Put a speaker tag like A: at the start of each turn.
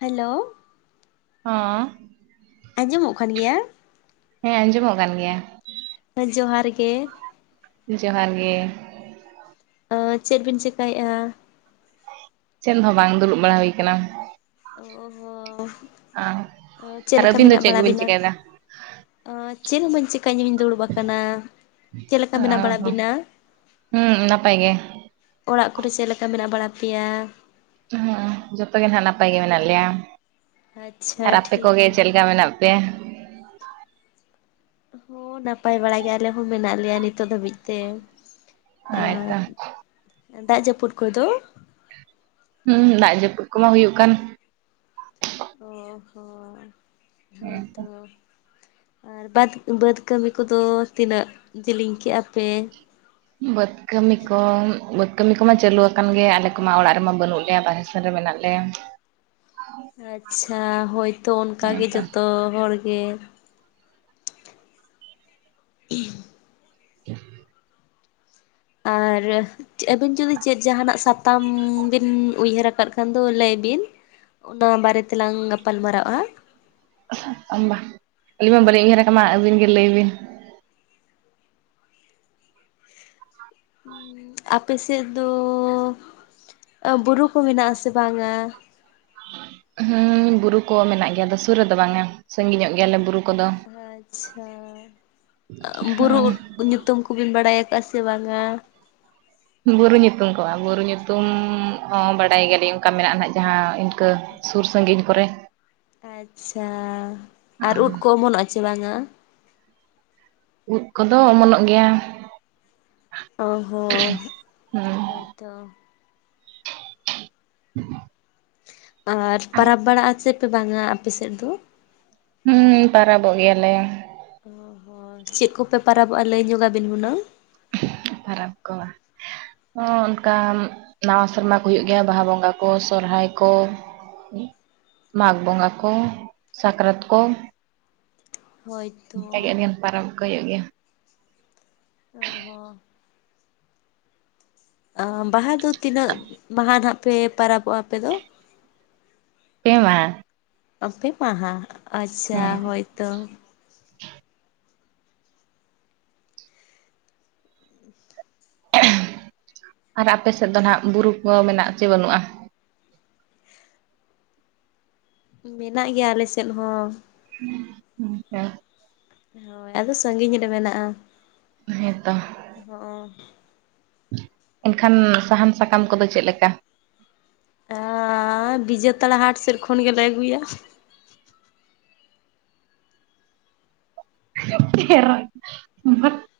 A: Hello.
B: ᱦᱚᱸ᱾
A: ᱟᱸᱡᱚᱢᱚᱜ ᱠᱟᱱ ᱜᱮᱭᱟ?
B: ᱦᱮᱸ ᱟᱸᱡᱚᱢᱚᱜ ᱠᱟᱱ ᱜᱮᱭᱟ᱾
A: ᱦᱮ ᱡᱚᱦᱟᱨ ᱜᱮ᱾
B: ᱡᱚᱦᱟᱨ ᱜᱮ᱾
A: ᱪᱮᱫ ᱵᱤᱱ ᱪᱮᱠᱟᱭᱮᱫᱼᱟ?
B: ᱪᱮᱫ ᱦᱚᱸ ᱵᱟᱝ, ᱫᱩᱲᱩᱵ ᱵᱟᱲᱟ ᱦᱩᱭ ᱟᱠᱟᱱᱟ᱾
A: ᱚ ᱦᱚᱸ
B: ᱟᱨ
A: ᱪᱮᱞᱮᱠᱟ
B: ᱟᱹᱵᱤᱱ ᱫᱚ
A: ᱢᱮᱱᱟᱜ
B: ᱪᱮᱫ
A: ᱵᱟᱲᱟ
B: ᱠᱚᱵᱤᱱ
A: ᱵᱤᱱᱟ?
B: ᱪᱤᱠᱟᱹᱭᱮᱫᱟ
A: ᱟ ᱪᱮᱫ ᱦᱩᱸ ᱵᱟᱹᱧ ᱪᱮ ᱠᱟᱹᱡ ᱧᱚᱜ ᱤᱧ ᱫᱩᱲᱩᱵ ᱟᱠᱟᱱᱟ, ᱪᱮᱫᱮ ᱞᱮᱠᱟ ᱢᱮᱱᱟᱜ ᱵᱟᱲᱟ ᱵᱤᱱᱟ?
B: ᱦᱩᱸ ᱱᱟᱯᱟᱭ ᱜᱮ
A: ᱚᱲᱟᱜ ᱠᱚᱨᱮ ᱪᱮᱞᱮᱠᱟ ᱢᱮᱱᱟᱜ ᱵᱟᱲᱟ ᱯᱮᱭᱟ?
B: ᱦᱸ ᱡᱚᱛᱚ ᱜᱮ ᱱᱟᱦᱟᱜ ᱱᱟᱯ ᱜᱮ ᱢᱮᱱᱟᱜ ᱞᱤᱭᱟ,
A: ᱟᱪᱪᱷᱟ
B: ᱟᱨ ᱟᱯ
A: ᱴᱷᱤᱠ
B: ᱠᱚᱜᱮ
A: ᱜᱮᱭᱟ
B: ᱪᱮᱫ ᱞᱮᱠᱟ ᱢᱮᱱᱟᱜ ᱯᱼᱼ ᱯᱮᱭᱟ?
A: ᱦᱚᱸ ᱱᱟᱯᱟᱭ ᱵᱟᱲᱟ ᱜᱮ ᱟᱞᱮ ᱦᱚᱸ ᱢᱮᱱᱟᱜ ᱞᱮᱭᱟ ᱱᱤᱛᱚᱜ ᱫᱷᱟᱹᱵᱤᱡ ᱛᱮ᱾ ᱟᱨ
B: ᱦᱳᱭᱛᱚ
A: ᱫᱟᱜ ᱡᱟᱹᱯᱩᱫ ᱠᱚᱫᱚ?
B: ᱦᱩᱸ ᱫᱟᱜ ᱡᱟᱯᱩᱫ ᱠᱚᱢᱟ ᱦᱩᱭᱩᱜ ᱠᱟᱱ᱾
A: ᱦᱚᱸ ᱦᱚᱸ ᱦᱳᱭᱛᱚ ᱟᱨ ᱵᱟᱫᱽ ᱵᱟᱹᱫᱽ ᱠᱟᱹᱢᱤ ᱠᱚᱫᱚ ᱛᱤᱱᱟᱹᱜ ᱡᱮᱞᱤᱧ ᱠᱮ-ᱟ ᱯᱮ?
B: ᱵᱟᱹᱫᱽ ᱠᱟᱹᱢᱤ ᱠᱚ, ᱵᱟᱹᱫᱽ ᱠᱟᱹᱢᱤ ᱠᱚᱢᱟ ᱪᱟᱹᱞᱩᱣᱟᱠᱟᱱ ᱜᱮᱭᱟ ᱟᱞᱮ ᱠᱚᱢᱟ ᱚᱲᱟᱜ ᱨᱮᱢᱟ ᱵᱟᱹᱱᱩᱜ ᱞᱮᱭᱟ ᱵᱟᱦ ᱨᱮ ᱢᱮᱱᱟᱜ ᱞᱮᱭᱟ᱾
A: ᱟᱪᱪᱷᱟ ᱦᱳᱭᱛᱳ
B: ᱦᱮᱸ
A: ᱚᱱᱠᱟᱜᱮ
B: ᱛᱚ
A: ᱡᱚᱛᱚ ᱦᱚᱲ ᱜᱮ᱾ [inaudible]
B: [inaudible]
A: ᱟᱨ ᱟᱹᱵᱤᱱ ᱡᱩᱫᱤ ᱪᱮᱫ ᱡᱟᱦᱱᱟᱜ ᱥᱟᱛᱟᱢ ᱵᱤᱱ ᱩᱭᱦᱟᱹᱨ ᱟᱠᱟᱫ ᱠᱷᱟᱱ ᱫᱚ ᱞᱟᱹᱭ ᱵᱤᱱ᱾ ᱚᱱᱟ ᱵᱟᱨᱮ ᱛᱮᱞᱟᱝ ᱜᱟᱯᱟᱞ ᱢᱟᱨᱟᱜ-ᱟ᱾
B: ᱟᱵᱟ ᱟᱹᱞᱤᱧ ᱢᱟ ᱵᱟᱞᱤᱧ ᱩᱭᱦᱟᱹᱨᱟ ᱠᱟᱱᱟ ᱢᱟ ᱟᱹᱵᱤᱱ ᱜᱮ ᱞᱟᱹᱭ ᱵᱤᱱ᱾
A: ᱟᱯᱮ ᱥᱮᱫ ᱫᱚ ᱵᱩᱨᱩ ᱠᱚ ᱢᱮᱱᱟᱜ-ᱟ ᱥᱮ ᱵᱟᱝᱟ?
B: ᱦᱩᱸ ᱵᱩᱨᱩ ᱠᱚ ᱢᱮᱱᱟᱜ ᱜᱮᱭᱟ, ᱟᱫᱚ ᱥᱩᱨ ᱨᱮᱫᱚ ᱵᱟᱝᱟ ᱥᱟᱺᱜᱤᱧ ᱧᱚᱜ ᱜᱮᱭᱟᱞᱮ ᱵᱩᱨᱩ ᱠᱚᱫᱚ
A: ᱟᱪᱪᱷᱟ ᱵᱩᱨᱩ ᱧᱩᱛᱩᱢ ᱠᱩᱵᱤᱱ ᱵᱟᱲᱟᱭ ᱟᱠᱟᱫᱼᱟ ᱥᱮ ᱵᱟᱝ-ᱟ?
B: ᱵᱩᱨᱩ ᱧᱩᱛᱩᱢ ᱠᱚᱜᱼᱟ ᱵᱩᱨᱩ ᱧᱩᱛᱩᱢ ᱦᱚᱸ ᱵᱟᱰᱟᱭ ᱜᱮᱭᱟᱞᱤᱧ ᱚᱱᱠᱟ ᱢᱮᱱᱟᱜᱼᱟ ᱱᱟᱜ ᱡᱟᱦᱟ ᱤᱱᱠᱟᱹ ᱥᱩᱨ ᱥᱟᱺᱜᱤᱧ ᱠᱚᱨᱮ᱾
A: ᱟᱪᱪᱷᱟ ᱟᱨ ᱩᱫ ᱠᱚ ᱚᱢᱟᱱᱚᱜ-ᱟ ᱪᱮ ᱵᱟᱝᱟ?
B: ᱩᱫ ᱠᱚᱫᱚ ᱚᱢᱚᱱᱚᱜ ᱜᱮᱭᱟ᱾
A: ᱚ ᱦᱚᱸ
B: ᱦᱮᱸ
A: ᱦᱳᱭᱛᱚ᱾
B: [inaudible]
A: ᱟᱨ ᱯᱟᱨᱟᱵᱽ ᱵᱟᱲᱟᱜᱼᱟ ᱪᱮ ᱯᱮ ᱵᱟᱝᱟ ᱟᱯᱮ ᱥᱮᱫ ᱫᱚ?
B: ᱦᱩᱸ ᱯᱟᱨᱟᱵᱚᱜ ᱜᱮᱭᱟᱞᱮ᱾
A: ᱚ ᱦᱚᱸ ᱪᱮᱫ ᱠᱚᱯᱮ ᱯᱟᱨᱟᱵᱚᱜᱼᱟ ᱞᱟᱹᱭ ᱧᱚᱜᱟᱵᱤᱱ ᱦᱩᱱᱟᱹᱝ?
B: ᱯᱟᱨᱟᱵ ᱠᱚᱣᱟ ᱚᱱᱠᱟ ᱱᱟᱣᱟ ᱥᱮᱨᱢᱟ ᱠᱚ ᱦᱩᱭᱩᱜ ᱜᱮᱭᱟ ᱵᱟᱦᱟ ᱵᱚᱸᱜᱟ ᱠᱚ ᱥᱚᱨᱦᱟᱭ ᱠᱚ᱾ ᱢᱟᱜ ᱵᱚᱸᱜᱟ ᱠᱚ ᱥᱟᱠᱨᱟᱛ ᱠᱚ᱾ ᱚᱱᱠᱟᱜ ᱜᱮ
A: ᱦᱳᱭᱛᱚ
B: ᱟᱹᱰᱤᱜᱟᱱ ᱯᱚᱨᱟᱵ ᱠᱚ ᱦᱩᱭᱩᱜ ᱜᱮᱭᱟ᱾
A: [unintelligible] ᱵᱟᱦᱟ ᱫᱚ ᱛᱤᱱᱟᱹᱜ ᱢᱟᱦᱟ ᱱᱟᱜ ᱯᱮ ᱯᱟᱨᱚᱵᱚᱜᱼᱟ ᱟᱯᱮ ᱫᱚ?
B: ᱯᱮ ᱢᱟᱦᱟ᱾
A: ᱟᱛᱮ ᱢᱟᱦᱟ ᱟᱪᱪᱷᱟ
B: ᱦᱮᱸ
A: ᱦᱳᱭᱛᱚ
B: ᱟᱨ ᱟᱯᱮ ᱥᱮᱫ ᱫᱚ ᱱᱟᱜ ᱵᱩᱨᱩ ᱠᱚ ᱢᱮᱱᱟᱜ-ᱟ ᱪᱮ ᱵᱟᱹᱱᱩᱜᱼᱟ?
A: ᱢᱮᱱᱟᱜ ᱜᱮᱭᱟ ᱟᱞᱮ ᱥᱮᱫ ᱦᱚᱸ᱾
B: ᱦᱩᱸ ᱚᱝᱠᱟ
A: ᱦᱳᱭ ᱟᱫᱚ ᱥᱟᱸᱜᱤᱧ ᱨᱮ ᱢᱮᱱᱟᱜᱼᱟ᱾
B: ᱦᱮᱸᱛᱚ
A: ᱚ
B: ᱮᱱᱠᱷᱟᱱ ᱥᱟᱦᱟᱱ ᱥᱟᱠᱟᱢ ᱠᱚᱫᱚ ᱪᱮᱫ ᱞᱮᱠᱟ?
A: ᱟᱻᱟ ᱵᱤᱡᱟᱹᱛᱟᱲᱟ ᱦᱟᱴ ᱥᱮᱫ ᱠᱷᱚᱱ ᱜᱮᱞᱮ ᱟᱹᱜᱩᱭᱟ
B: [unintelligible]